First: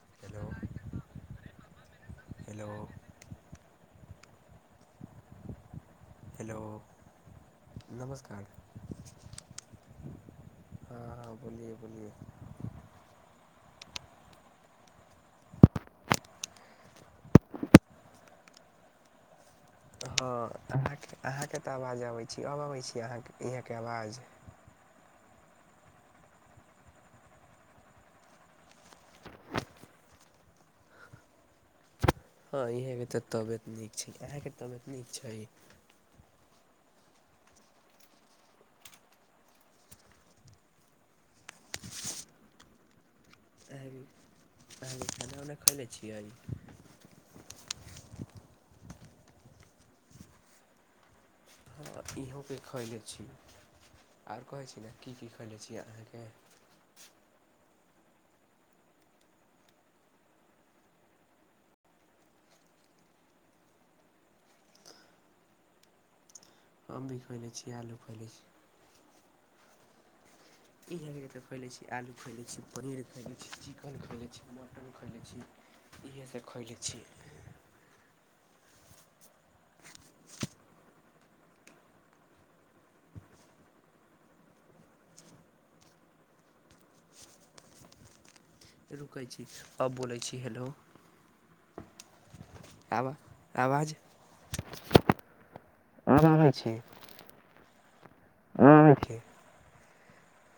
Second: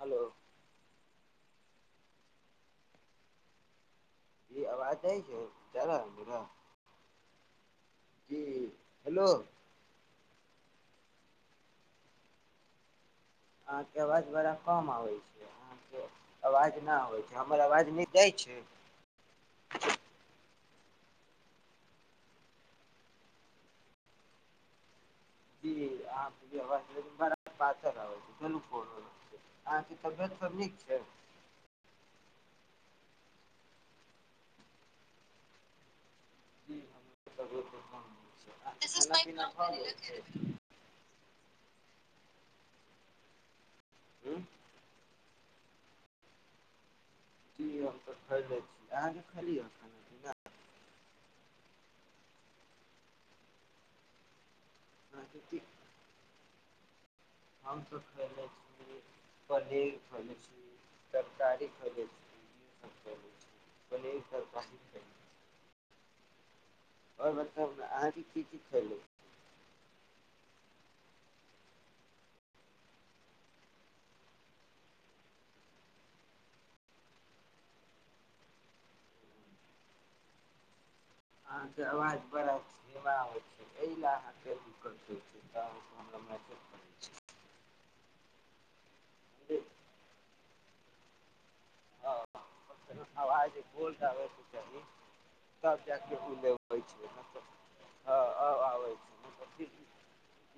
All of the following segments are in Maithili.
हेलो। हेलो। ई आवाज आइ छै। हेलो जी नमस्कार हेलो। हँँ बोलिए बोलिए ह के आवाज बड़ा कम आबै छै होइ छै हमर आवाज नहि जाइ छै हँ अहाँके अहाँके तऽ आवाज अबै छी अब अबै छी अहाँके इहेके आवाज जी अहके्य बड़ा पातर आबै छै कोन अहाँके तबियत सब नीक छै हँ इहे के त तबियत नीक छै इहेके तबियत नीक छै। प [inaudible] हू। अह खाना उना खयले छियै। हम त खरीले छी अहाँके खी खाना ने तऽ इहप खैले छी आर कहै छी ने की की खयले छी अहाँके। ह। हमसभ खयले छी पनीर खैले छी तरकारी खले छीसभ पनीर तरकारी। हम भी आओर खयले छी मतलब आलू अहाँके खयले की छी चीज छलू। इएहत खै लै छीै आलू खुए लै छीै पनीर खए लै छी चिकन खुए लै छीै मटन खैए लै छीै इएहसभ खोए लै छीै। अहाँके अवाज बड़ा निै छै लाँ प कर कर रुकै छी आब बोलै छी हैेलो। हँ। आवाज बोलडबै के चाही त जाक आब आबै ले छै छैल। आबै छै फिर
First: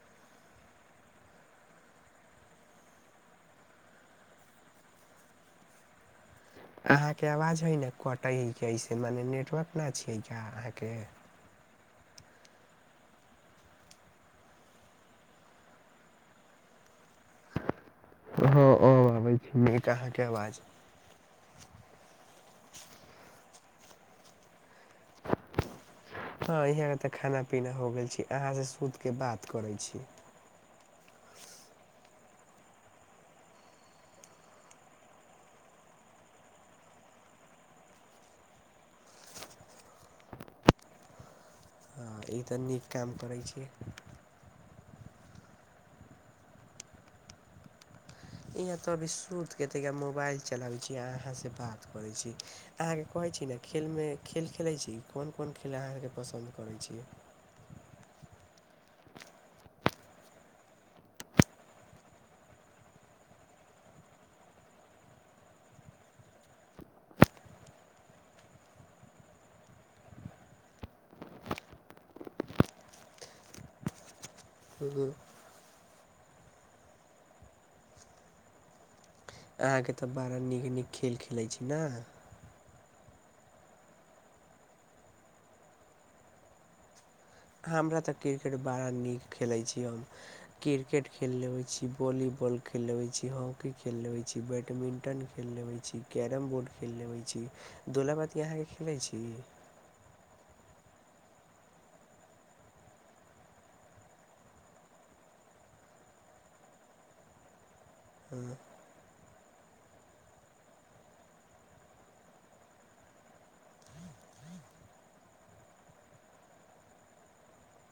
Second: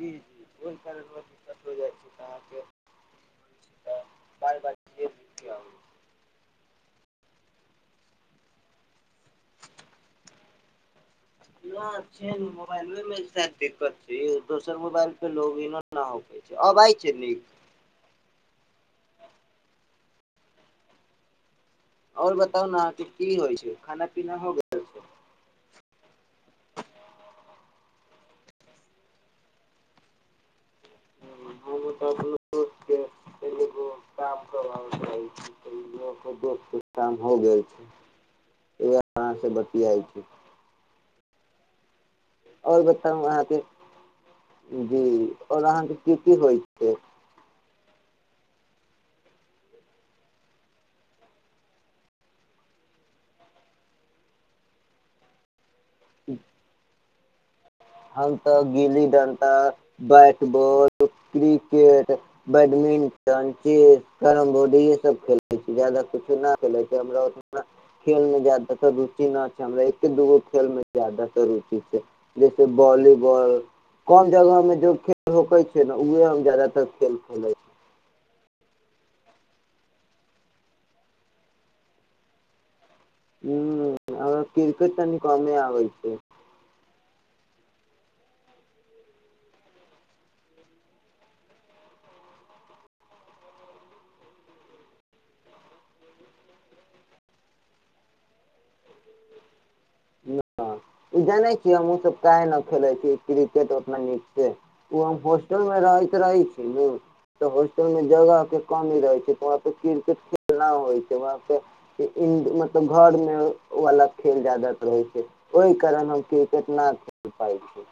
जी जी ओहि कारण दिक्कत हो जाइ छै त अहाँके बार बार अहाँके आवाज हइ ने कटै हइसे मने नेटवर्क नहि छियै क्या अहाँके। छै ने मोबाइलो मे दिक्कत छै दोसर मोबाइल पे लोग हो छै अबइ छै नीक। हां अब आबैई छे निक। कहाँके आवाज आओर बताउ ने अहाँके की होइ छै खाना पीना हो गेल छै। हँ यहाँके तऽ खाना पीना हो गेल छी अहाँ से सुत के बात करै छी। ह हमऽ दस्त को काम कर चाह छी दोस के काम हो गेल छै उह अाँ से बतियाइ छै। हँ ई तऽ नीक काम करैत अहाँके छी। जी और अहाँके की की होइ छै। इहाँ तऽ अभी सुत के ता मोबाइल चलाबे छी अहा से बात करे छी अहाँ के कहे छी ने खेल में खेल खेले छी कोन कोन खेलाहारके पसन्द करै छियै। हम तऽ गिल्ली डंटा bat ball cricket badminton chess carrom board ये सब खेले छी जादा कुछो न खेले छै हमरा उत खेल में जदातर रुचि न छै हमरा एके दूगो खेल में जादातर रुचि छै। वॉलीबॉल कम जगह मे जो खेल होकै छै ने उह हम जदातर खेल खेलैत छी। अहाँके तऽ बड़ा नीक नीक खेल खेलैत छी न। ह ह करिकेट तनी कमे आै छै। हमरा तऽ क्रिकेट बड़ा नीक खेलै छी हम क्रिकेट खेल लेबै छी वॉलीबॉल खेल लेबै छी हॉकी खेल लेबै छी बैडमिंटन खेल लेबै छी कैरम बोर्ड खेल लेबै छी दुोल बाती अहाँके खेलैत छी। ई जानै छिय हम ओ सब काह न खेले छी क्रिकेट उतना नीक से ओ हम होॉस्टल मे रहैत रहे छी त ओहिमे जगह हँ के कमी रहै छै वहाँ पे क्रिकेट खेलना होइ छै वहाँ पे मतलब घर मे वाला खेल जााद रहै छै ओहि कारण हम क्रिकेट न ख पाय छी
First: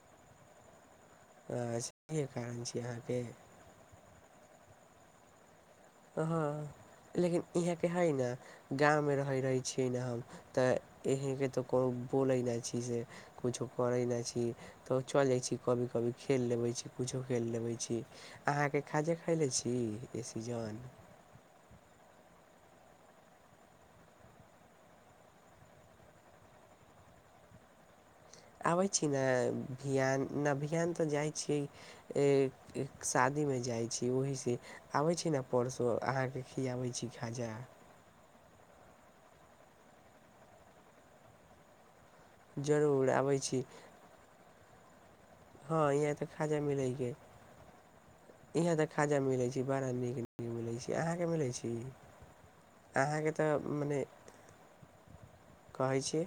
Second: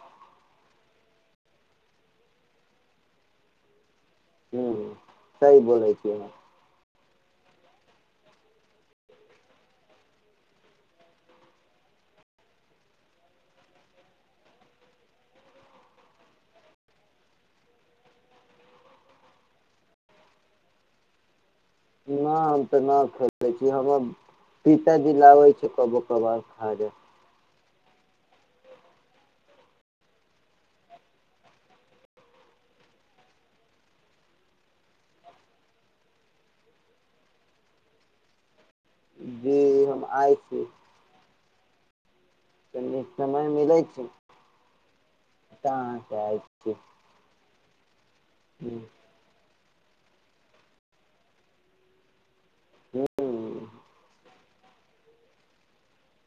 सह कारण छी अहाँके हू सह बोलै छिय। हँ लेकिन इहाँके हइ ने गाँवमे रहैत रहैत छीियै ने हम तऽ यहँके तऽ कोनो बोलैत नहि छी से कछो करैत नहि छी तऽ चलि जाइत छी कभी कभी खेल लेबैत छी कुछो खेल लेबैत छी अहाँके खाजे खयले छी ई सीजन। नहि हम तऽ नहि खेलै छी हमर पिताजी लाबै छै कबो कभार खाजा। आबै छी ने विियान नहि विियान तऽ जाइ छियै शादीमे जाइ छी ओहीसँ आबै छी ने परसू अहाँकेँ खियाबै छी खाजा। जी हम आइ छी तऽ जरूर नीक आबै समय छी मिलै छैतय हँ अहाँसँ आय छी इहाँ हूँ तऽ खाजा मिलै छै बड़ा नीक नीक मिलै छी अहाँके मिलै छी हूँ अहाँकेँ तऽ मने कहै छी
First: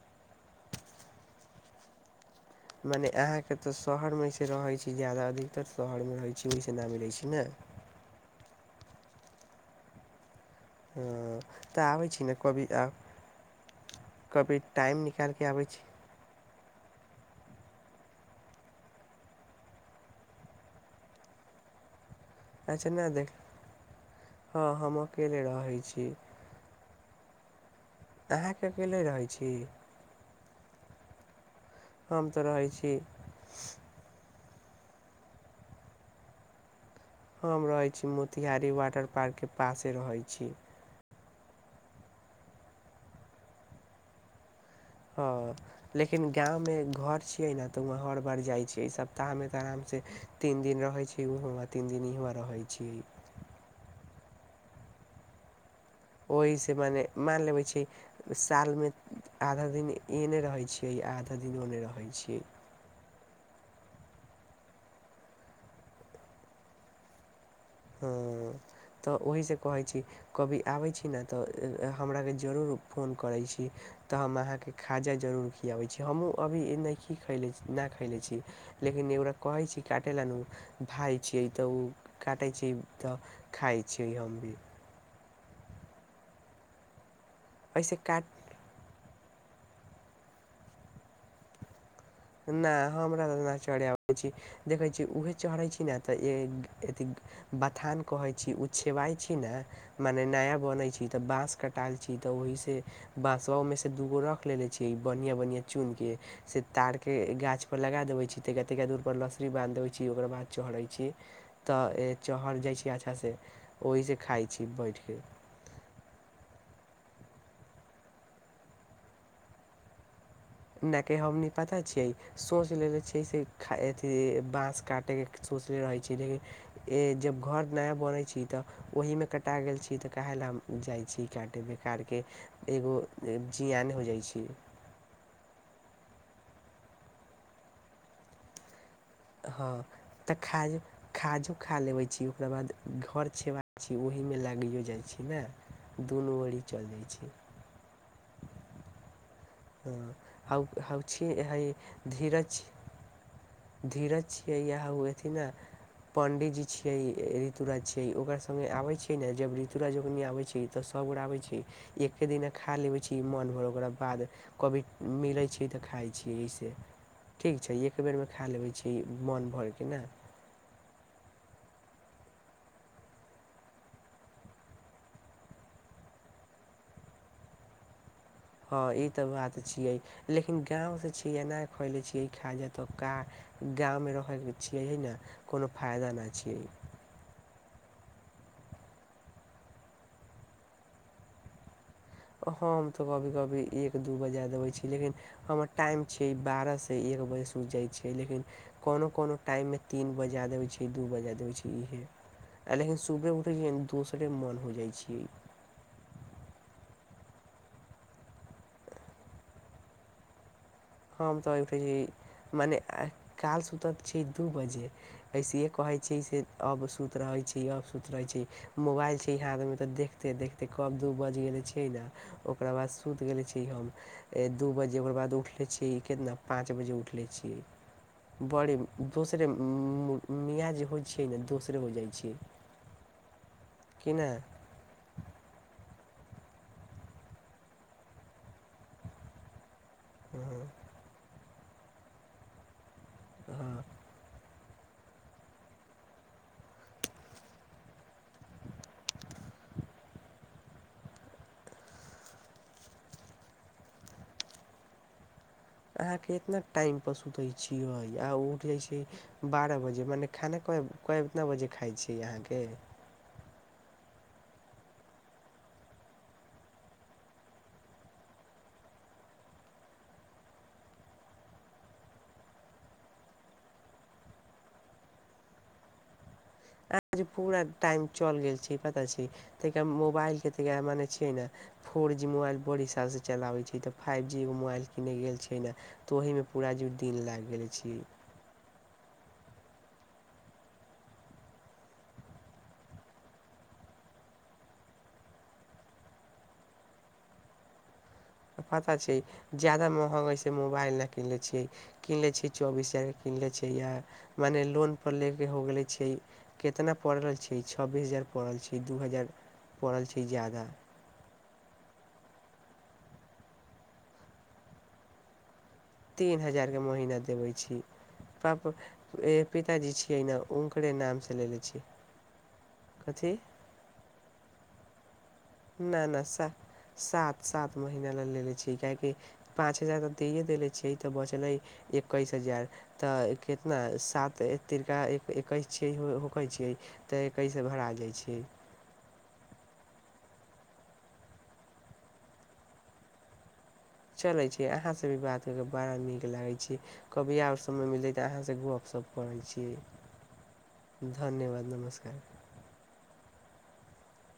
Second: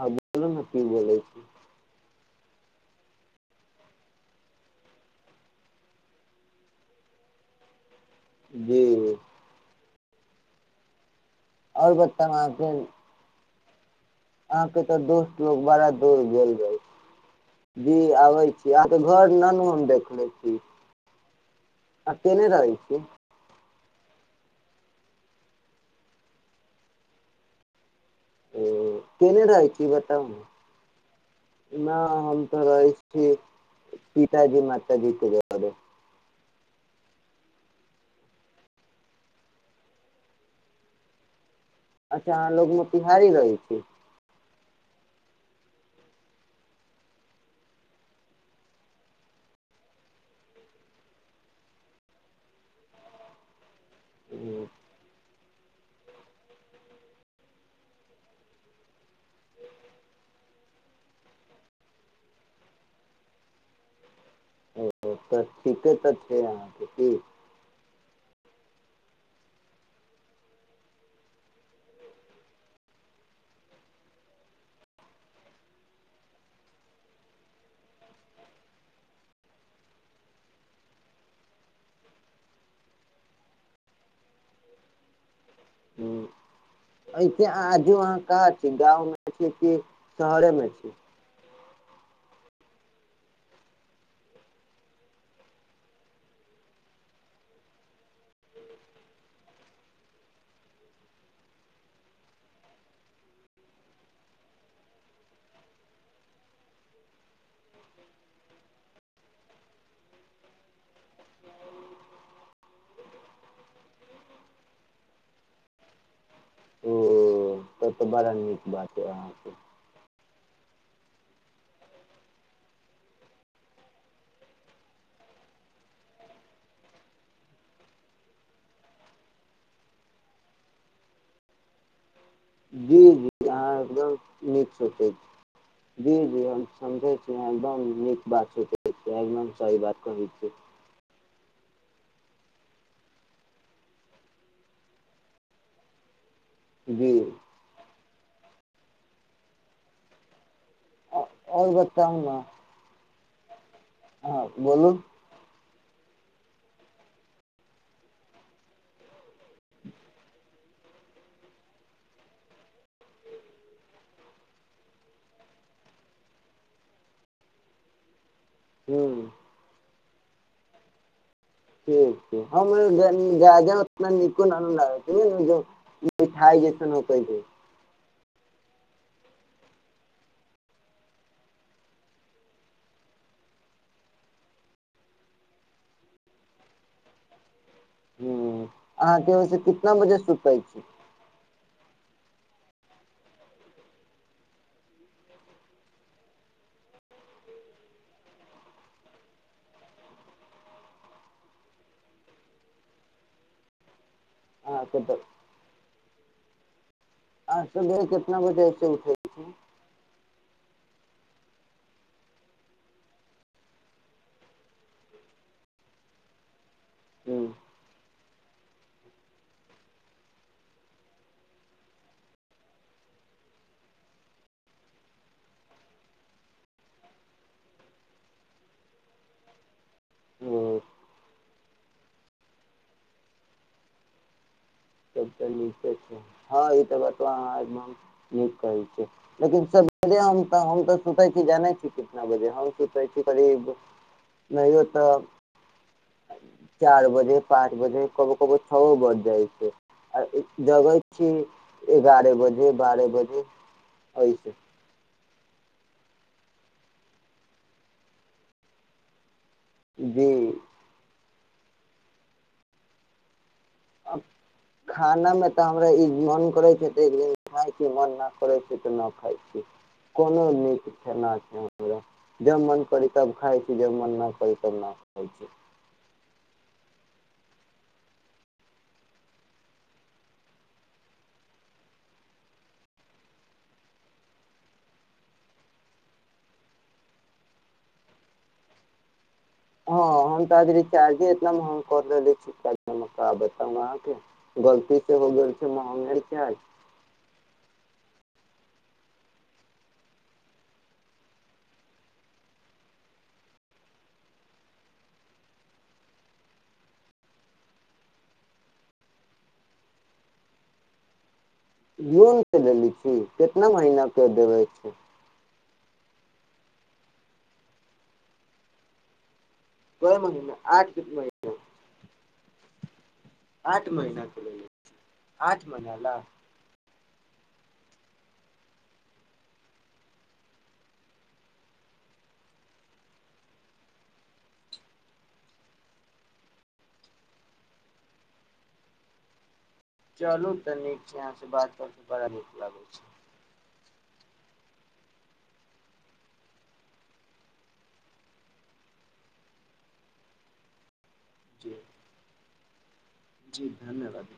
हँ बोलू ह ती बोलै छी मने अहाँके तऽ शहरमेइसे रहै छी ज्यादा अधिकतर शहरमे रहै छी वहिसँ न मिलै छै ने जी ह आओर बतामेकेे कभी अहां के तो टाइम निकालि दोस्त कऽ लोग आबै छी बड़ा दूर गेल जी आबै छी अहाँके घर नन हम देखे छी आ केने रहै अच्छा छियै नहि देख हँ हम अकेले रहै छी ओ अहाँके अकेले रहै केने रहाय छी बता न हम तऽै छी मताजी मताजी छै हम रहैत छी मोतिहारी वाटर पार्कके पासे रहैत छी अच्छा अहाँ लोग मोतिहारी रहै छी हँ लेकिन गाँवमे घर छियै ने तऽ वह हर बार जाइ छियै सप्ताहमे तऽ आरामसँ तीन दिन रहै छै ओहोमे तीन दिन इहआाँ रहै छियै ह ओहीसँ मने मानि लेबै छै सालमे आधा दिन एने रहै छियै आधा दिन ओने रहै छियै ओ तऽ ठीके तऽ छै अहाँके की हँ तऽ ओहीसँ कहैत छी कभी आबैत छी ने तऽ हमराकेँ जरूर फोन करैत छी तऽ हम अहाँके खाजा जरूर खियाबैत छी हमहूँ अभी नहि खीले नहि खैले छी लेकिन ओकरा कहै छी काटै लेलए भाय छियै तऽ ओ कटै छी तऽ खाइ छी हम भी ह ऐसे आज ऐसे अहाँ काट कह छी गाँव मे शहरे मे छै नहि हमरा तऽना चढ़ अबैत छी देखैत छी उएहे चढ़ैत छी ने तऽ अथ बथान कहैत छी ओ छेबइत छी ने मने नया बनैत छी तऽ बाँस कटाल छी तऽ ओहिसँ बाँस ओहिमे से दूगो रख लेलेने छी बढ़िआँ बढ़िआँ चुन क से तार के गाछपर लगा देबै छी त कतादूरपर लसड़ी बान्हि देबै छी ओककर बाद चढ़ै छी तऽ चढ़ि जाइ छी अच्छासँ ओहिसँ खाइ छी बैठिक ओ त तऽ बड़ा नीक बात ह अहाँके नहि कि हमनी पता छियै सोच लेले छिय से अथ बाँस काटे के सोचले रहै छीिय लेकिन जब घर नया बनैत छी तऽ ओहीमे कटा गेल छी तऽ के लए हम जाइ छी काटे बेकार के एगो जी जी अहाँ जियान हो एकदम जाइ छै। नीक सोचै जी जी हम समझे छीह एकदम नीक बात छते। गमे हम सही बात कहैत छै सुखा लेवे छी ओकरा बाद घर छेवा छी ओहि में लागियो जाय छी ने दुनू चलि जाइ जी छै। हँ। आ ह छी इ आओर बताउ ने धीरज धीरज हँ छियै इएह बोलू हु अथिन ने पं्डितजी छियै ऋतुराज छियै ओकर से आब छियै ने जब ऋतु राजजोखनि आबै छै। तऽ सबगोरा आबै छी एक्े दििन खा लेबै छी मन भर ओकरा बाद कभी मिलै छी तऽ खाइ छी एहिसँ ठीक छै एक बेरमे। खा लेबै छी ह्म मोन भर के ने। ठीक छै हमा उतना नीको न लागैठाइ जेस कहै हँ ई तऽ बात छियै लेकिन गाँवसँ छियै एना खयलै छियै खायल जाय तऽ का गाँवमे रहयके छियै ह ने कोनो फायदा नहि छियै। ह्म अहाँके ओहिसँ कितना बजे सुतै छी। हँ हम तऽ कभी कभी एक दू बजे देबैत छीियै लेकिन हमर टाइम छैिय बारहसँ एक बजे सुति जाइत छियै लेकिन कोनो कोनो टाइममे तीन बजेा देबैत छियै दू बजे देबैत छीियै इहे लेकिन सुबहे उठैत छिय दोस ओरे मन हो जाइ अहाँके छै। तऽ आ सुबह कितना बजेे उठै हम तऽ उठै छी मने काल सुतत छी दू बजे वइसे कहैत छी से अब सुत रहै ह्म छै अब सु रह छै मोबाइल छै यहाँ आ त देखते देखते कब दू बज गेले छियै ने ओकरा बाद सुति गेले छीै हम दू बजे ओकर बाद उठले छीिय। कितना पाँच बजे उठले छियै ब दोसर ओ मियाँ जे होइ छियै ने दोसरे हो जाइ छ। कि नहि। हँ ई त बत कह छै लेकिन हम तऽ हम तऽ सुतै जानै छ छी कितना बजे ह कै छी कही हँ नहियो तऽ चार बजे पाँच बजे कभो कभो छओ बज जाइ छै। आ जगै छी एगारह बजे बारह बजे एहिऐस। अहाँके इतना टाइमपर सुतै छिय आ उठ जाइ छै बारह बजे मने जी खाना क कितना बजे खाइ छिय अहाँके। आब खानामे तऽ हमरा ई मन करै छै तऽ एक दिन खाइ छी मन नहि करै छै तऽ नहि खाइ छी कोनो नीक खेनाा छै हमरा जब मन करै तब खाइ छी जब मन नहि करी तब ने खाइ छी। अ जे पूरा टाइम चलि गेल छै पता छै ताद मोबाइलके त मने छियै ने फोर जी मोबाइल बड़ी हिसालसँ चलाबैत छै तऽ फाइव जीो मोबाइल कनेय गेल छियै ने तऽ ओहीमे पूरा जुड़ दिन लागि गेल छै। हँ हम तऽ आ रचार्ज इत महंग कर रहले छीक बता अहाँके गलती से हो गेल छै महंगे रचार। पता छै जा्यदा महगइसँ मोबाइल नहि कन लै छियै कीन लै छियै चौबीस हजारके कीन लै छैिय या मने लोनपर लऽ कऽ हो गेलै छै कितना पड़ल छै छब्बीस हजार पड़ल छै दू हजार पड़ल छै ज्याददा। जो के देली छी कितना महीना के देबै छै। तीन हजारके महना देबै छी पाप पिताजी कै छियै ने महीना उकरे आठ नाम से महीना लेे छियै। कथी आठ महिना च लै [unintelligible] आज मना ना ल। ना सा सात सात महीना लग लेलेे छै काहेकि पाँच हजार तऽ दैए देेले छियै तऽ बचलै एकैस हजार तऽ कितना सात तरिका एकैस छ होकै छियै तऽ एकैस भरा जाइ छै। चलू तऽ नीक छै अहाँसँ बात कर कऽ बड़ा नीक लागैत छै। चलै छी अहाँसँ भी बात करि कऽ बड़ा नीक लागै छै कभी आबर समय मिलतै तऽ अहाँसँ गपशप करै छीियै। धन्यवाद जी नमस्कार। जी धन्यवाद।